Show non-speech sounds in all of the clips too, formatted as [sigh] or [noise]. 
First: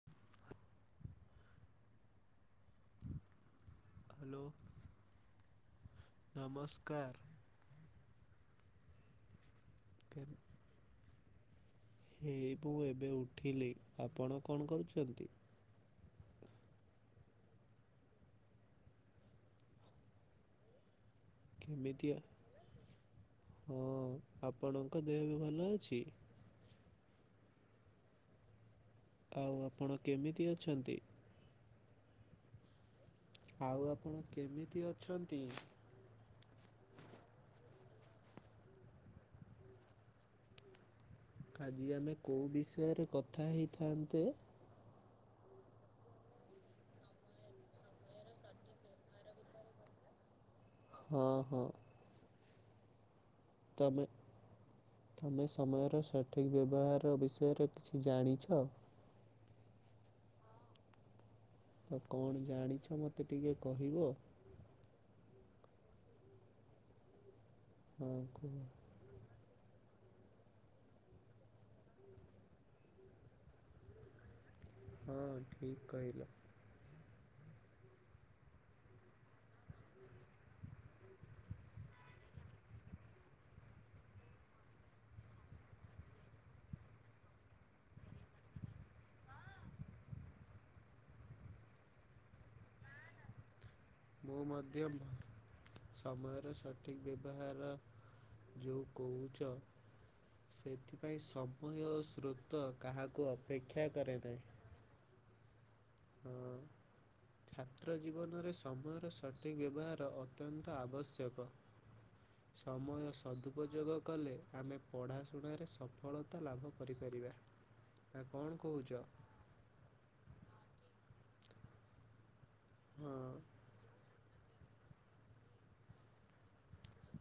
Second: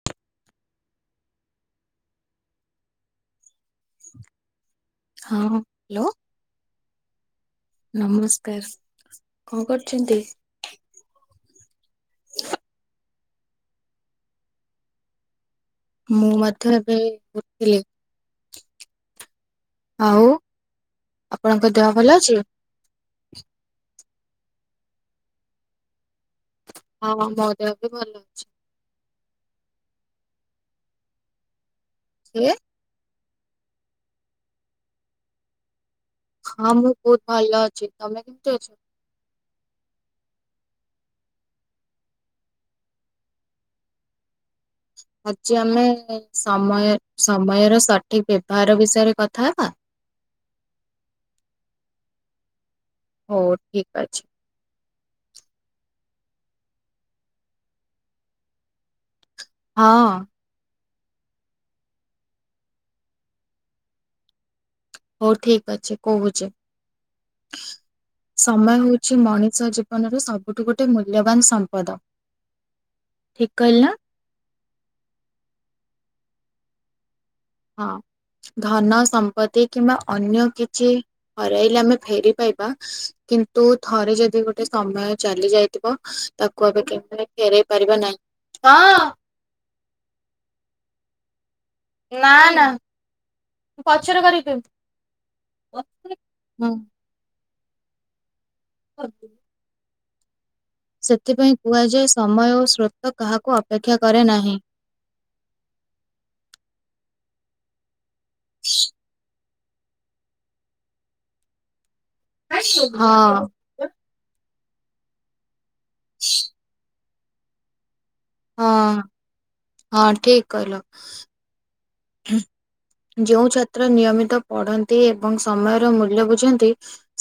[inaudible] Hello, ହଁ hello ନମସ୍କାର। ନମସ୍କାର। କଣ କରୁଛନ୍ତି? କେମ ହେଇ ମୁଁ ଏବେ ଉଠିଲି। ଆପଣ କଣ କରୁଛନ୍ତି? ମୁଁ ମଧ୍ୟ ଏବେ ଉଠିଲି। ଆଉ? ଆପଣଙ୍କ ଦେହ ଭଲ କେମିତିଆ ଅଛି? ଅ ଆପଣଙ୍କ ଦେହ ଏବେ ଭଲ ଅଛି? ହଁ, ମୋ ଦେହ ବି ଭଲ ଅଛି। ଆଉ ଆପଣ କେମିତି ଅଛନ୍ତି? କିଏ? ଆଉ ଆପଣ କେମିତି ଅଛନ୍ତି? ହଁ, ମୁଁ ବହୁତ ଭଲ ଅଛି। ତମେ କେମିତି ଅଛ? ଆଜି ଆମେ କୋଉ ବିଷୟରେ କଥା ହେଇଥାନ୍ତେ? ଆଜି ଆମେ ସମୟ-ସମୟର ସଠିକ ବ୍ୟବହାର ବିଷୟରେ କଥା ହେବା। ହଁ ହଁ। [unintelligible] ତମେ ଅଛି। ତମେ ସମୟର ସଠିକ୍ ବ୍ୟବହାର ବିଷୟରେ କିଛି ଜାଣିଛ? ହଁ। ତ କଣ ଜାଣିଛ ମୋତେ ଟିକେ କହିବ? ହଉ ଠିକ ଅଛି କହୁଛି। ହଁ କୁହ। ସମୟ ହଉ ଚି ମଣିଷ ଜୀବନର ସବୁଠୁ ଗୋଟେ ମୂଲ୍ୟବାନ ସମ୍ପଦ। ଠିକ କହିଲି ନା? ହଁ, ଠିକ କହିଲ। ହଁ, ଧନ, ସମ୍ ପତି କିମ୍ବା ଅନ୍ୟ କିଛି ହରାଇଲେ ଆମେ ଫେରି ପାଇବା। କି ନ୍ତୁ ଥରେ ଯଦି ଗୋଟେ ସମୟ ଚାଲି ଯାଇଥିବ, ତାକୁ ଆମେ କେବେ ଫେରେଇ ପାରିବା ନାହିଁ। ହଁ। ନା ନା। ମୁଁ ପଛରେ ମୁଁ କରିକି ମଧ୍ୟ କହିବି। ସମୟର ହୁଁ ସଠିକ୍ ବ୍ୟବହାର ଯୋଉ କହୁଛ, ସେ ଥିପାଇଁ ସେଥିପାଇଁ ସମୟ ଓ କୁହାଯାଏ ସମୟ ଓ ସ୍ରୋତ ସ୍ରୋତ କାହାକୁ ଅପେକ୍ଷା କରେ ନାହିଁ। ହଁ। ଛାତ୍ର ଜୀବନରେ ସମୟର ସଠିକ୍ ବ୍ୟବହାର ଅତ୍ୟନ୍ତ ଆବଶ୍ୟକ। [unintelligible] ସମୟ ହଁ। ସଦୁପଯୋଗ କଲେ ଆମେ ପଢ଼ାଶୁଣାରେ ସଫଳତା ଲାଭ କରିବା। କରିବା ତା କଣ ହଁ କହୁଛ? ହଁ ଠିକ କହିଁଲ ହଁ, ଯୋଉ ଛା ଯେଉଁ ନିୟମିତ ପଢ଼ନ୍ତି ଏବଂ ସମୟର ମୂଲ୍ୟ ବୁଝନ୍ତି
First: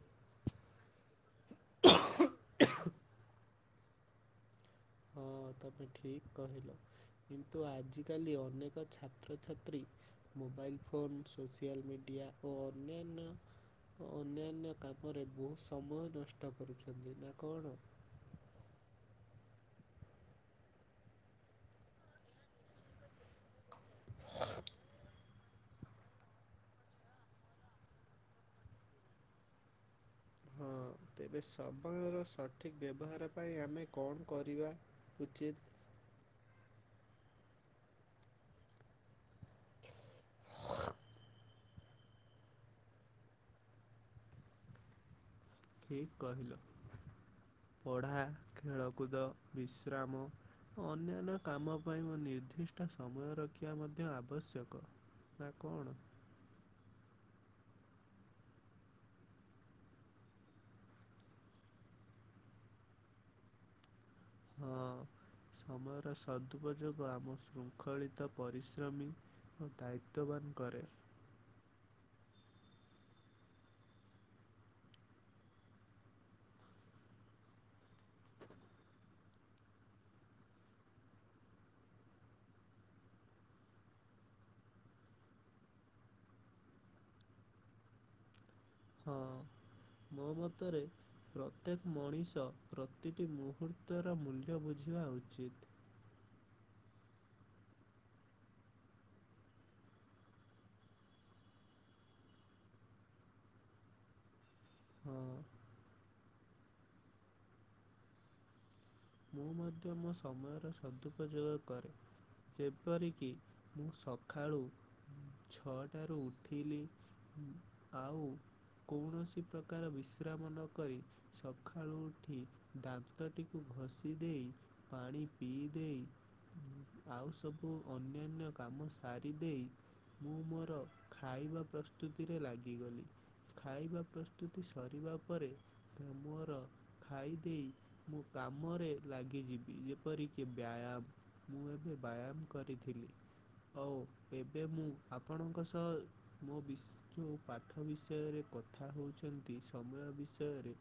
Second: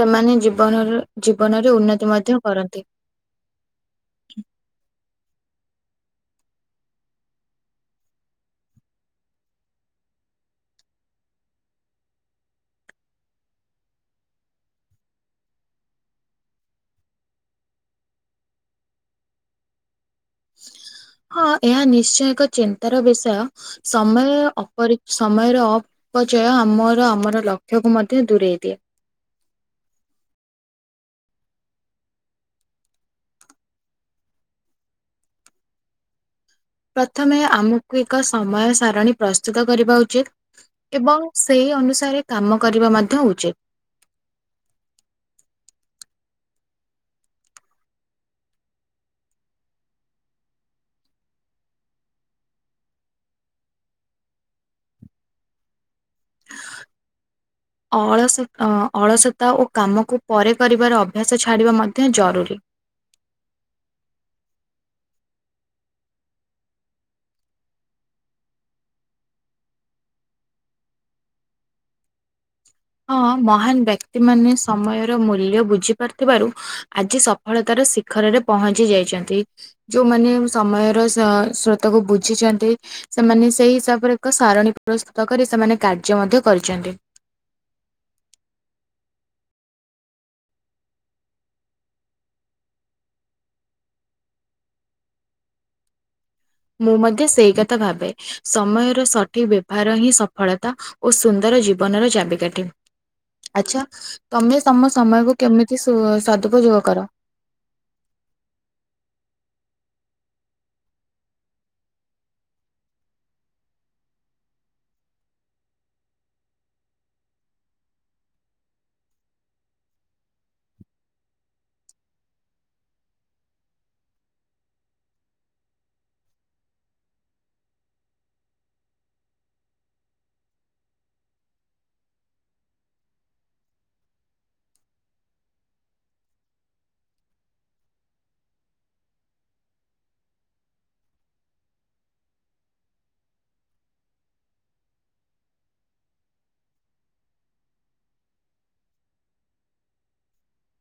ସେମାନେ ଜୀବନର ଜୀବନରେ ଉନ୍ନତି ମଧ୍ୟ କରନ୍ତି। ହଁ, ତମେ ଠିକ କହିଲ। କିନ୍ତୁ ଆଜିକାଲି ଅନେକ ଛାତ୍ରଛାତ୍ରୀ ମୋବାଇଲ ଫୋନ ସୋସିଆଲ ମିଡ଼ିଆ ଓ ଅନ୍ୟାନ୍ୟ ଅନ୍ୟାନ୍ୟ କାମରେ ବହୁତ ସମୟ ନଷ୍ଟ କରୁଛନ୍ତି। ନା କଣ? ହଁ, ଏହା ନିଶ୍ଚୟ ଏକ ଚିନ୍ତାର ବିଷୟ, ସମୟ ଅପରିଚ ସମୟର ଅପଚୟ ଆମର ଆମର ଲକ୍ଷ୍ୟକୁ ମଧ୍ୟ ଦୂରେଇ ଦିଏ। ହଁ, ତେବେ ସମୟର ସଠିକ୍ ବ୍ୟବହାର ପାଇଁ ଆମେ କଣ କରିବା ଉଚିତ? ପ୍ରଥମେ ଆମକୁ ଏକ ସମୟ ସାରଣୀ ପ୍ରସ୍ତୁତ କରିବା ଉଚିତ। ଏବଂ ସେଇ ଅନୁସାରେ କାମ କରିବା ମଧ୍ୟ ଉଚିତ। ଠିକ କହିଲ, ପଢ଼ା, ଖେଳକୁଦ, ବିଶ୍ରାମ ଅନ୍ୟାନ୍ୟ କାମ ପାଇଁ ମୋ ନିର୍ଦ୍ଦିଷ୍ଟ ସମୟ ରଖିବା ମଧ୍ୟ ଆବଶ୍ୟକ। ନା କଣ? ଅଳସ ଅ ଅଳସତା ଓ କାମକୁ ପରେ କରିବାର ଅଭ୍ୟାସ ଛାଡ଼ିବା ମଧ୍ୟ ଜରୁରୀ। ହଁ, ସମୟର ସଦୁପଯୋଗ ଆମ ଶୃଙ୍ଖଳିତ ପରିଶ୍ରମୀ ଓ ଦାୟିତ୍ୱବାନ କରେ। ହଁ ମହାନ ବ୍ୟକ୍ତି ମାନେ ସମୟର ମୂଲ୍ୟ ବୁଝି ପାରୁଥିବାରୁ, ଆଜି ସପ ସଫଳତାର ଶିଖରରେ ପହଞ୍ଚି ଯାଇଛନ୍ତି। ଯୋଉମାନେ ସମୟର ସ ସ୍ରୋତକୁ ବୁଝିଛନ୍ତି ସେମାନେ ସେଇ ହିସାବରେ ଏକ ସାରଣୀ ପ୍ରସ୍ତୁତ କରି, ସେମାନେ କାର୍ଯ୍ୟ ମଧ୍ୟ କରିଛନ୍ତି। ହଁ, ମୋ ମତରେ ପ୍ରତ୍ୟେକ ମଣିଷ ପ୍ରତିଟି ମୁହୂର୍ତ୍ତର ମୂଲ୍ୟ ବୁଝିବା ଉଚିତ। ମୁଁ ମଧ୍ୟ ସେଇ କଥା ଭାବେ, ସମୟର ସଠିକ ବ୍ୟବହାର ହିଁ ସଫଳତା ଓ ସୁନ୍ଦର ଜୀବନର ଚାବିକାଠି। ଆଚ୍ଛା ତମେ ତମ ହଁ, ସମୟକୁ କେମିତି ସୁ ସଦୁପଯୋଗ କର? ମୁଁ ମଧ୍ୟ ମୋ ସମୟର ସଦୁପଯୋଗ କରେ। ଯେପରିକି, ସଖାଳୁ ଛଅଟାରୁ ଉଠିଲି। ଆଉ କୌଣସି ପ୍ରକାର ବିଶ୍ରାମ ନକରି ସଖାଳୁ ଉଠି ଦାନ୍ତଟିକୁ ଘଷି ଇ ଦେଇ ପାଣି ପିଦେଇ ଆଉ ସବୁ ଅନ୍ୟାନ୍ୟ କାମ ସାରି ଦେଇ ମୁଁ ମୋର ଖାଇବା ପ୍ରସ୍ତୁତିରେ ଲାଗିଗଲି। ଖାଇବା ପ୍ରସ୍ତୁତି ସରିବା ପରେ, ମୁଁ ମୋର ଖାଇଦେଇ, ମୁଁ କାମରେ ଲାଗିଯିବି ଯେପରିକି ବ୍ୟାୟାମ, ମୁଁ ଏବେ ବ୍ୟାୟାମ କରିଥିଲି। ହଉ, ଏବେ ମୁଁ ଆପଣଙ୍କ ସହ ମୋ ବିସ ଯୋଉ ପାଠ ବିଷୟରେ କଥା ହଉଛନ୍ତି, ସମୟ ବିଷୟରେ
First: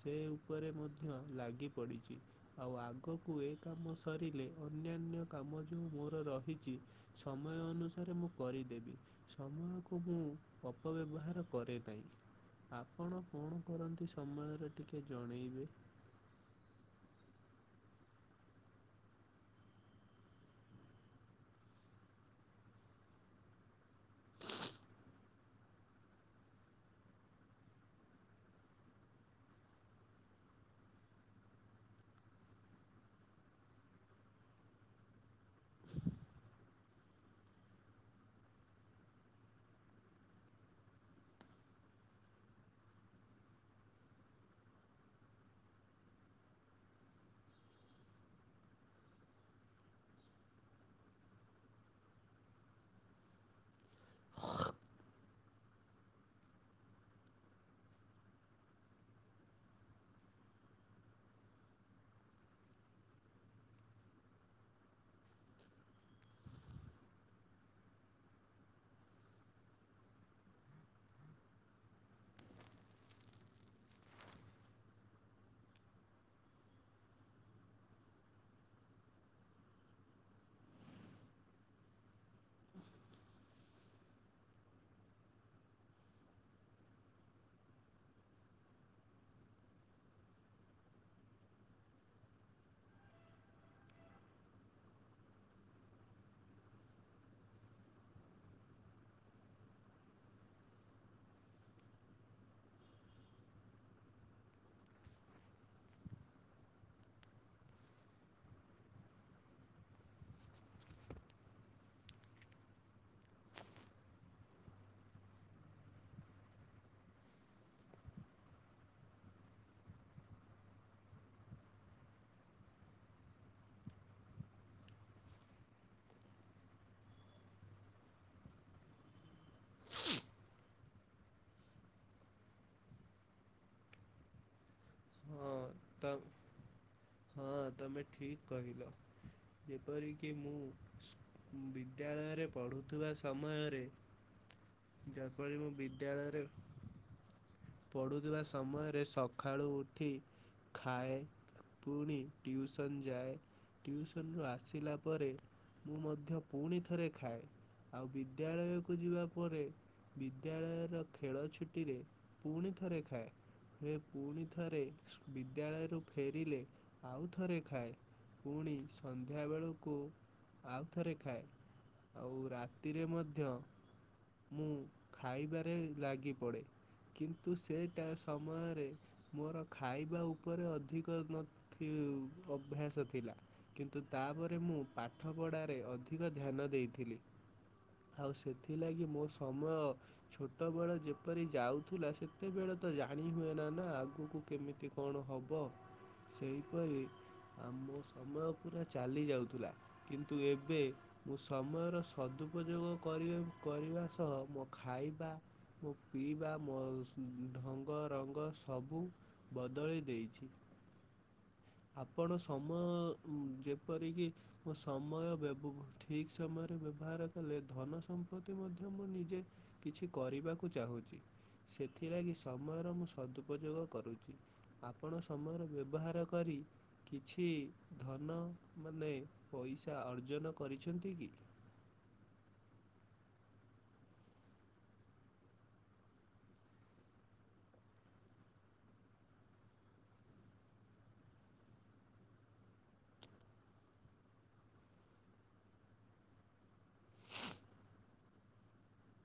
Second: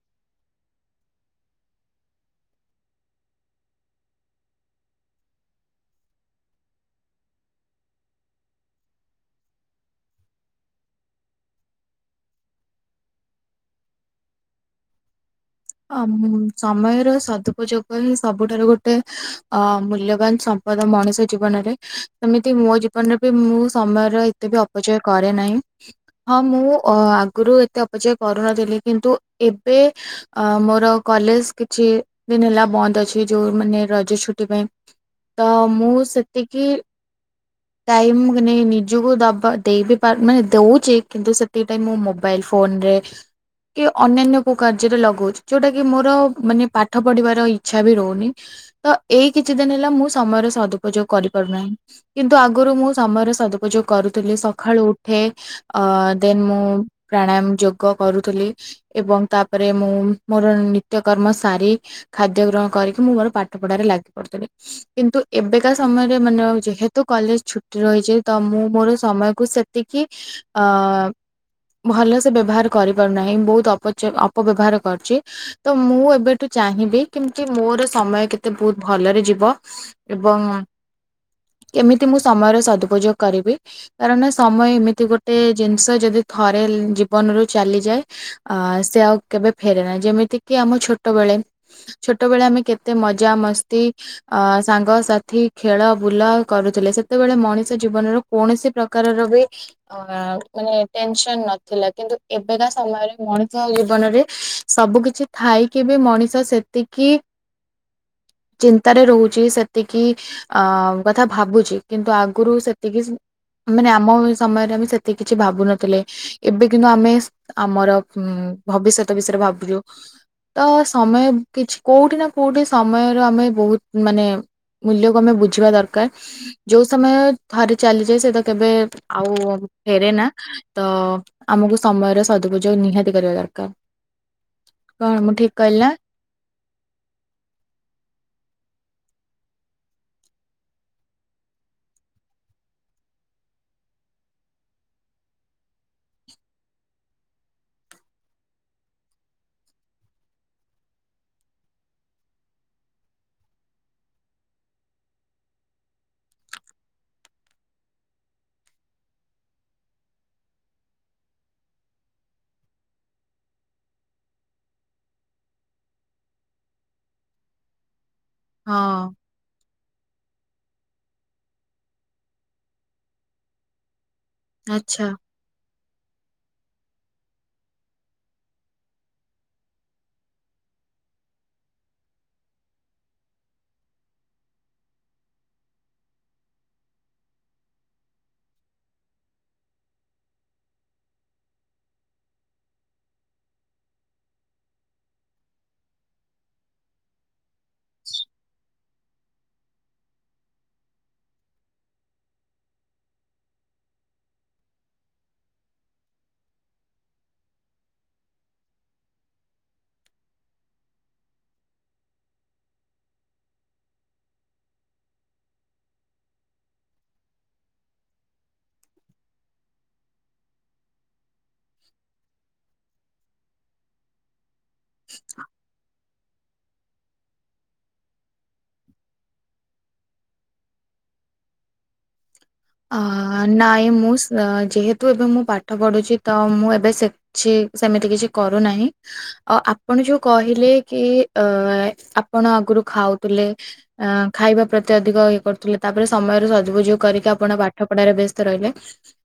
ସେ ଉପରେ ମଧ୍ୟ ଲାଗି ପଡ଼ିଛି। ଆଉ, ଆଗକୁ ଏ କାମ ସରିଲେ ଅନ୍ୟାନ୍ୟ କାମ ଯେଉଁ ମୋର ରହିଛି ସମୟ ଅନୁସାରେ ମୁଁ କରିଦେବି। ସମୟକୁ ମୁଁ ଅପ ବ୍ୟବହାର କରେ ନାହିଁ। ଆପଣ କଣ କରନ୍ତି, ସମୟର ଟିକେ ଜଣେଇବେ? ଅମ ସମୟର ସଦୁପଯୋଗ ହିଁ, ସବୁଠାରୁ ଗୋଟେ ଅ ମୂଲ୍ୟବାନ ସ ବଧେ ମଣିଷ ଜୀବନରେ ସେମିତି ମୋ ଜୀବନରେ ବି ମୁଁ ସମୟର ଏତେ ବି ଅପଚୟ କରେ ନାହିଁ। ହଁ, ମୁଁ ଅ ଆଗୁରୁ ଏତେ ଅପଚୟ କରୁନଥିଲି। କିନ୍ତୁ ଏବେ ଅ ମୋର କଲେଜ୍ କିଛି ଦିନ ହେଲା ବନ୍ଦ ଅଛି ଯୋଉ ମାନେ ରଜ ଛୁଟି ପାଇଁ। ତ ମୁଁ ସେତିକି ଟାଇମ୍ ମୁଁ କନେ ନିଜୁକୁ ଦବା ଦେଇ ବିି ପରୁ ମାନେ ଦଉଚି କିନ୍ତୁ ସେତିକି ଟାଇମ୍ ମୁଁ ମୋ ବାଇଲ୍ ଫୋନ୍ ରେ କି ଅନ୍ୟାନ୍ୟ କୋଉ କାର୍ଯ୍ୟରେ ଲ ଗଉଚି ଯୋଉଟା କି ମୋର ମାନେ ପାଠ ପଢ଼ିବାର ଇଚ୍ଛା ବି ରହୁନି। ତ ଏଇ କିଛି ଦିନ ହେଲା ମୁଁ ସମୟର ସଦୁପଯୋଗ କରି ପାରୁନାହିଁ। କିନ୍ତୁ ଆଗୁରୁ ମୁଁ ସମୟର ସଦୁପଯୋଗ କରୁଥୁଲି ସଖାଳୁ ଉଠେ ଅ ଦେନ୍ ମୁଁ ପ୍ରାଣାୟାମ ଯୋଗ କରୁଥୁଲି ଏବଂ ତାପରେ ମୁଁ ମୋର ନିତ୍ୟକର୍ମ ସାରି ଖାଦ୍ୟ ଗ୍ରହ କରିକି ମୁଁ ମୋର ପାଠ ପଢ଼ାରେ ଲାଗି ପଡ଼ୁଥୁଲି। କିନ୍ତୁ ଏବେକା ସମୟରେ ମାନେ ଆଉ ଯେହେତୁ କଲେଜ୍ ଛୁଟି ରହିଚି ତ ମୁଁ ମୋର ସମୟକୁ ସେ ତିକି ଅ ଭଲସେ ବ୍ୟବହାର କରିପାରୁ ନାହିଁ ବହୁତ ଅପଚ ଅପବ୍ୟବହାର କରଚି ତ ମୁଁ ଏବେଠୁ ଚାହିଁବି କେମତି ମୋର ସମୟ କେତେ ବହୁତ ଭଲରେ ଯିବ। ଏବଂ କେମିତି ମୁଁ ସମୟର ସଦୁପଯୋଗ କରିବି। କାରଣ ସମୟ ଏମିତି ଗୋଟେ ଜିନିଷ ଯଦି ଥରେ ଜୀବନରୁୁ ଚାଲିଯାଏ ଆ ସେ ଆଉ କେବେ ଫେରେ ନାହିଁ ଯେମିତି କିି ଆମ ଛୋଟବେଳେ। ଛୋଟବେଳେ ଆମେ କେତେ ମଜା, ମସ୍ତି ଅ ସାଙ୍ଗସାଥି ଖେଳ ବୁଲା କରୁଥୁଲେ ସେତେବେଳେ ମଣିଷ ଜୀବନରୁ କୌଣସି ପ୍ରକାରର ବି ଅ ମାନେ ଟେନ୍ସନ୍ ନଥିଲା କିନ୍ତୁ ଏବେକା ସମୟରେ ମଣିଷ ଜୀବନରେ ସବୁ କିଛି ଥାଇକି ବି ମଣିଷ ସେତିକି ଚିନ୍ତାରେ ରହୁଚି ସେତିକି ଅ କଥା ଭାବୁଚି କିନ୍ତୁ ଆଗୁରୁ ସେତିକି ମାନେ ଆମ ସମୟରେ ଆମେ ସେତିକି କିଛି ଭାବୁନଥିଲେ। ଏବେ କିନ୍ତୁ ଆମେ ଆମର ଉଁ ଭବିଷ୍ୟତ ବିଷୟରେ ଭାବୁଚୁ। ତ ସମୟ କିଛି କୋଉଠି ନାଁ କୋଉଠି ସମୟରୁ ଆମେ ବୋହୁତ ମାନେ ମୂଲ୍ୟକୁ ଆମେ ବୁଝିବା ଦରକାର। ଯୋଉ ସମୟ ଥରେ ଚାଲିଯାଏ ସେତ କେବେ ଆଉ ଫେରେ ନାଁ। ତ ଆମୁକୁ ସମୟର ସଦୁପଯୋଗ ନିହାତି କରିବା ଦରକାର। କଣ ମୁଁ ହଁ ଠିକ କହିଲି ନା ତ ହଁ ତମେ ଠିକ୍ କହିଲ। ଯେପରି କି ମୁଁ ସ୍ ବିଦ୍ୟାଳୟରେ ପଢ଼ୁଥୁବା ସମୟରେ ଯେପରି ମୁଁ ବିଦ୍ୟାଳୟରେ ପଢ଼ୁଥିବା ସମୟରେ ସଖାଳୁ ଉଠି ଖାଏ। ପୁଣି ଟ୍ୟୁସନ୍ ଯାଏ। ଟ୍ୟୁସନ୍ ରୁ ଆସିଲା ପରେ ମୁଁ ମଧ୍ୟ ପୁଣିଥରେ ଖାଏ। ଆଉ ବିଦ୍ୟାଳୟକୁ ଯିବା ପରେ ବିଦ୍ୟାଳୟର ଖେଳ ଛୁଟିରେ ପୁଣି ଥରେ ଖାଏ ରେ ପୁଣି ଥରେ ବିଦ୍ୟାଳୟରୁ ଫେରିଲେ ଆଉ ଥରେ ଖାଏ ପୁଣି ହଁ ସଂ ନ୍ଧ୍ୟା ବେଳୁକୁ ଆଉ ଥରେ ଖାଏ। ଆଉ ରାତିରେ ମଧ୍ୟ ମୁଁ ଆଚ୍ଛା ଖାଇବାରେ ଲାଗିପଡ଼େ କିନ୍ତୁ ସେଟା ସମୟରେ ମୋର ଖାଇବା ଉପରେ ଅଧିକ ନ ଥି ଅଭ୍ୟାସ ଥିଲା। କିନ୍ତୁ ତାପରେ ମୁଁ ପାଠପଢ଼ାରେ ଅଧିକ ଧ୍ୟାନ ଦେଇଥିଲି। ଆଉ ସେଥିଲାଗି ମୋ ସମୟ ଛୋଟବେଳ ଯେପରି ଯାଉଥୁଲା ସେତେବେଳେ ତ ଜାଣି ହୁଏ ନା ନା ଆ ଗୁକୁ କେମିତି କଣ ହବ ସେହିପରି ଆମ ସମୟ ପୁରା ଚାଲି ଯାଉଥିଲା। କିନ୍ତୁ ଏବେ ମୁଁ ସମୟର ସଦୁପଯୋଗ କରିବା, କରିବା ସହ ମୋ ଖାଇବା ମୋ ପିଇବା, ମୋ ଢଙ୍ଗ ରଙ୍ଗ ସବୁ ବଦଳି ଦେଇଛି। ଆପଣ ସମୟ ଯେପରିକି ମୋ ସମୟ ବ୍ୟବ ଠିକ୍ ସମୟରେ ବ୍ୟବହାର କଲେ ଧନ ସମ୍ପତ୍ତି ମଧ୍ୟ ମୁଁ ନିଜେ କିଛି କରିବାକୁ ଚାହୁଁଛି। ସେଥିଲାଗି ସମୟର ମୁଁ ସଦୁପଯୋଗ କରୁଛି। ଆପଣ ସମୟର ବ୍ୟବହାର କରି କିଛି ଧନ ମାନେ ପଇସା ଅର୍ଜନ କରିଛନ୍ତି କି? ହ ନାଇଁ ମୁଁ ସେ ଯେହେତୁ ଏବେ ମୁଁ ପାଠ ପଢୁଛି ତ ମୁଁ ଏବେ ସେ ଛି ସେମିତି କିଛି କରୁନାହିଁ। ଅ ଆପଣ ଯୋଉ କହିଲେ କି, ଅ ଆପଣ ଆଗରୁ ଖାଉଥିଲେ ଆ ଖାଇବା ପ୍ରତି ଅଧିକ ଇଏ କରୁଥିଲେ ତାପରେ ସମୟରେ ସଦୁପଯୋଗ କରିକି ଆ ଆପଣ ପାଠ ପଢାରେ ବ୍ୟସ୍ତ ରହିଲେ।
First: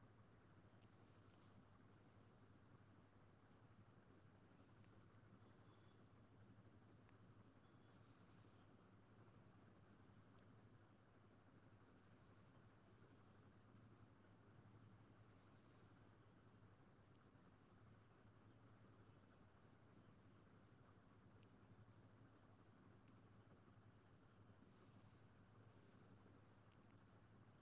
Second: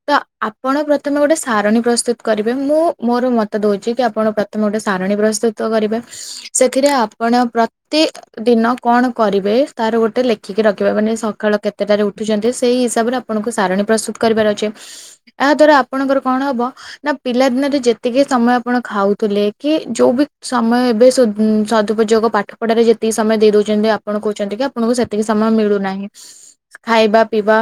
ତ ଆପଣ ପ୍ରଥମେ ଗୋଟେ ସାରଣୀ ପ୍ରସ୍ତୁତ କରିବେ। ମୁଁ ମୋର ମତ ଦଉଛି କି ଆପଣ ତମେ ଗୋଟେ ସାରଣୀ ପ୍ରସ୍ତୁତ କରିବା, ସେଥିରେ ଆପଣ ପ୍ରତି ଦିନ କଣ କରିବେ ତାର ଗୋଟେ ଲେଖିକି ରଖିବା। ମାନେ ସକାଳ କେତେଟାରେ ଉଠୁଛନ୍ତି ସେଇ ହିସାବରେ ଆପଣଙ୍କୁ ସାରଣୀ ପ୍ରସ୍ତୁତ କରିବାର ଅଛି। ଏହା ଦ୍ଵାରା ଆପଣଙ୍କର କଣ ହବ ନା ପିଲା ଦିନରେ ଯେତିକି ସମୟ ଆପଣ ଖାଉଥିଲେ କି ଯୋଉ ବି ସମୟ ଏବେ ସଦୁପଯୋଗ ପାଠ ପଢାରେ ଯେତିକି ସମୟ ଦେଇ ଦଉଛନ୍ତି, ଆପଣ କହୁଛନ୍ତି କି ଆପଣଙ୍କୁ ସେତିକି ସମୟ ମିଳୁନାହିଁ। ଖାଇବା ପିଇବା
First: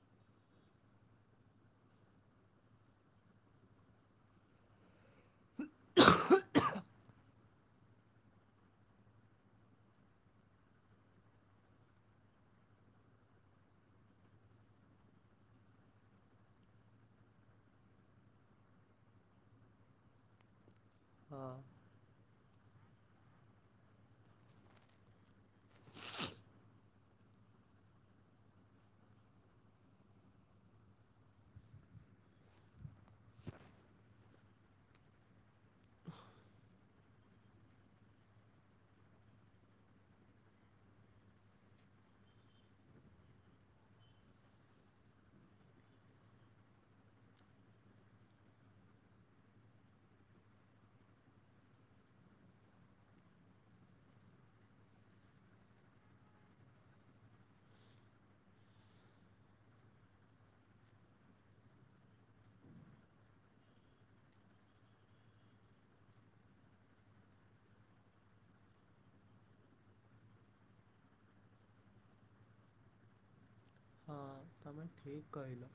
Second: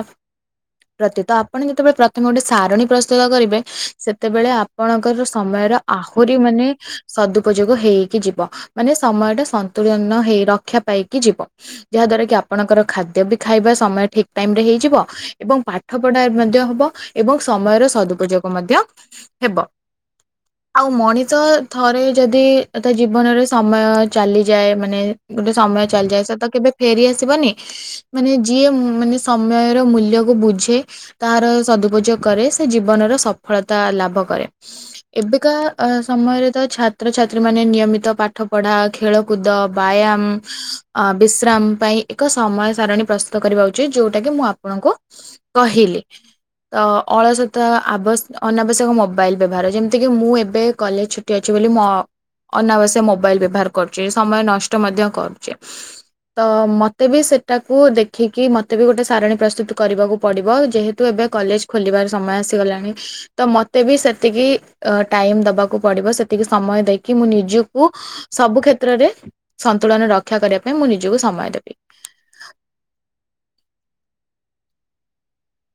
ପ୍ରତି, ତ ଆପଣ ଯେତେବେଳେ ପ୍ରଥମେ ଗୋଟେ ସାରଣୀ ପ୍ରସ୍ତୁତ କରିବେ, ସେତେବେଳେ ଆପଣଙ୍କର ସମୟର ଆହୁରି ମାନେ ସଦୁପଯୋଗ ହେଇକି ଯିବ ମାନେ ସମୟ ଟା ସନ୍ତୁଳନ ହେଇ ରକ୍ଷା ପାଇକି ଯିବ। ଯାହା ଦ୍ଵାରା କି ଆପଣଙ୍କର ଖାଦ୍ୟ ବି ଖାଇବା ସମୟ ଠିକ୍ ଟାଇମ୍ ରେ ହେଇଯିବ। ଏବଂ ପାଠ ପଢା ଏ ମଧ୍ୟ ହବ। ଏବଂ ସମୟର ସଦୁପଯୋଗ ମଧ୍ୟ ହେବ। ଆଉ ମଣିଷ ହଁ ଥରେ ଯଦି ତଥା ଜୀବନରେ ସମୟ ଚାଲିଯାଏ, ମାନେ ଗୋଟେ ସମୟ ଚାଲିଯାଏ ସେ ତ କେବେ ଫେରି ଆସିବନି। ମାନେ ଯିଏ ମାନେ ସମୟର ମୂଲ୍ୟକୁ ବୁଝେ ତାହାର ସଦୁପଯୋଗ କରେ ସେ ଜୀବନର ସଫଳତା ଲାଭ କରେ। ଏବେକା ସମୟରେ ତ ଛାତ୍ରଛାତ୍ରୀ ମାନେ ନିୟମିତ ପାଠ ପଢା ଖେଳକୁଦ, ବ୍ୟାୟାମ୍, ଅ ବିଶ୍ରାମ୍ ପାଇଁ ଏକ ସମୟ ସାରଣୀ ପ୍ରସ୍ତୁ କରିବା ଉଚିତ୍, ଯୋଉଟା କି ମୁଁ ଆପଣଙ୍କୁ କହିଲି। ତ ଅଳସତ, ଅନାବଶ୍ୟକ ମୋବାଇଲ୍ ବ୍ୟବହାର, ଯେମତି କିି ମୁଁ ଏବେ କଲେଜ ଛୁଟି ଅଛି ବୋଲି ମୋ ଅନାବଶ୍ୟକ, ମୋବାଇଲ୍ ବ୍ୟବହାର କରୁଛି। ସମୟ ନଷ୍ଟ ମଧ୍ୟ କରୁଛି। ତ ମତେ ବି ସେଟାକୁ ଦେଖିକି ମତେ ବି ଗୋଟେ ସାରଣୀ ପ୍ରସ୍ତୁତ୍ କରିବାକୁ ପଡ଼ିବ। ଯେହେତୁ ଏବେ କଲେଜ୍ ଖୋଲିବାର ସମୟ ଆସିଗଲାଣି। ତ ମତେ ବି ସେତିକି ଟାଇମ୍ ଦବାକୁ ପଡିବ। ସେତିକି ସମୟ ଦେଇକି ମୁଁ ନିଜକୁ ସବୁ କ୍ଷେତ୍ରରେ, ସନ୍ତୁଳନ ରକ୍ଷା କରିବା ପାଇଁ ମୁଁ ନିଜକୁ ସମୟ ଦେବି। ହଁ ତମେ ଠିକ୍ କହିଲ।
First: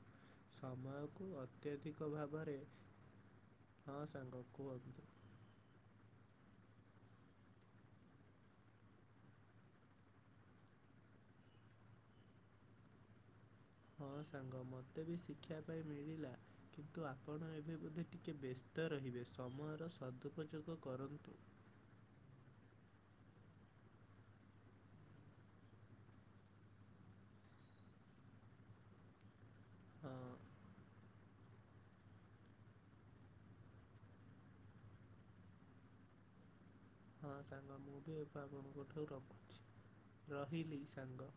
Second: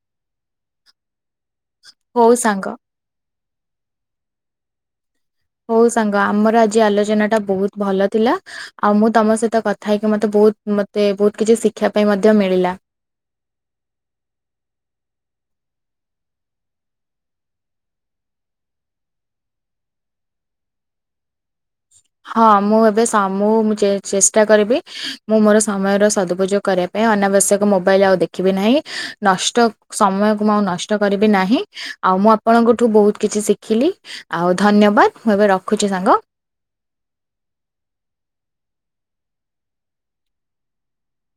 ସମୟକୁ ଅ ଅତ୍ୟଧିକ ହଉ ଭାବରେ। ସାଙ୍ଗ ହଁ ସାଙ୍ଗ କୁହନ୍ତୁ? ହୋଉ ସାଙ୍ଗ ଆମର ଆଜି ଆଲୋଚନା ଟା ବୋହୁତ୍ ଭଲ ଥିଲା। ଆଉ ମୁଁ ତମ ସହିତ କଥା ହେଇକି ମତେ ବୋହୁତ୍ ମତେ ବୋହୁତ୍ କିଛି ଶିଖିବା ପାଇଁ ମଧ୍ୟ ମିଳିଲା। ହଁ ସାଙ୍ଗ ମୋତେ ବି ଶିକ୍ଷା ପାଇଁ ମିଳିଲା। କିନ୍ତୁ ଆପଣ ଏବେ ବୋଧେ ଟିକେ ବ୍ୟସ୍ତ ରହିବେ? ସମୟର ସଦୁପଯୋଗ କରନ୍ତୁ। ହଁ ମୁଁ ଏବେ ସ- ମୁଁ ଚେ-ଚେଷ୍ଟା କରିବି ମୁଁ ମୋର ସମୟର ସଦୁପଯୋଗ କରେ। ପାଇଁ ଅନାବଶ୍ୟକ ମୋବାଇଲ୍ ଆଉ ଦେଖିବି ନାହିଁ। ନଷ୍ଟ ହଁ ସମୟକୁ ମୁଁ ଆଉ ନଷ୍ଟ କରିବି ନାହିଁ। ଆଉ ମୁଁ ଆପଣଙ୍କଠୁ ବହୁତ କିଛି ଶିଖିଲି। ଆଉ ଧନ୍ୟବାଦ। ମୁଁ ଏବେ ରଖୁଛି ସାଙ୍ଗ? ହଁ ସାଙ୍ଗ ମୁଁ ବି ଏବେ ଆପଣଙ୍କଠାରୁ ରଖୁଛି। ରହିଲି ସାଙ୍ଗ।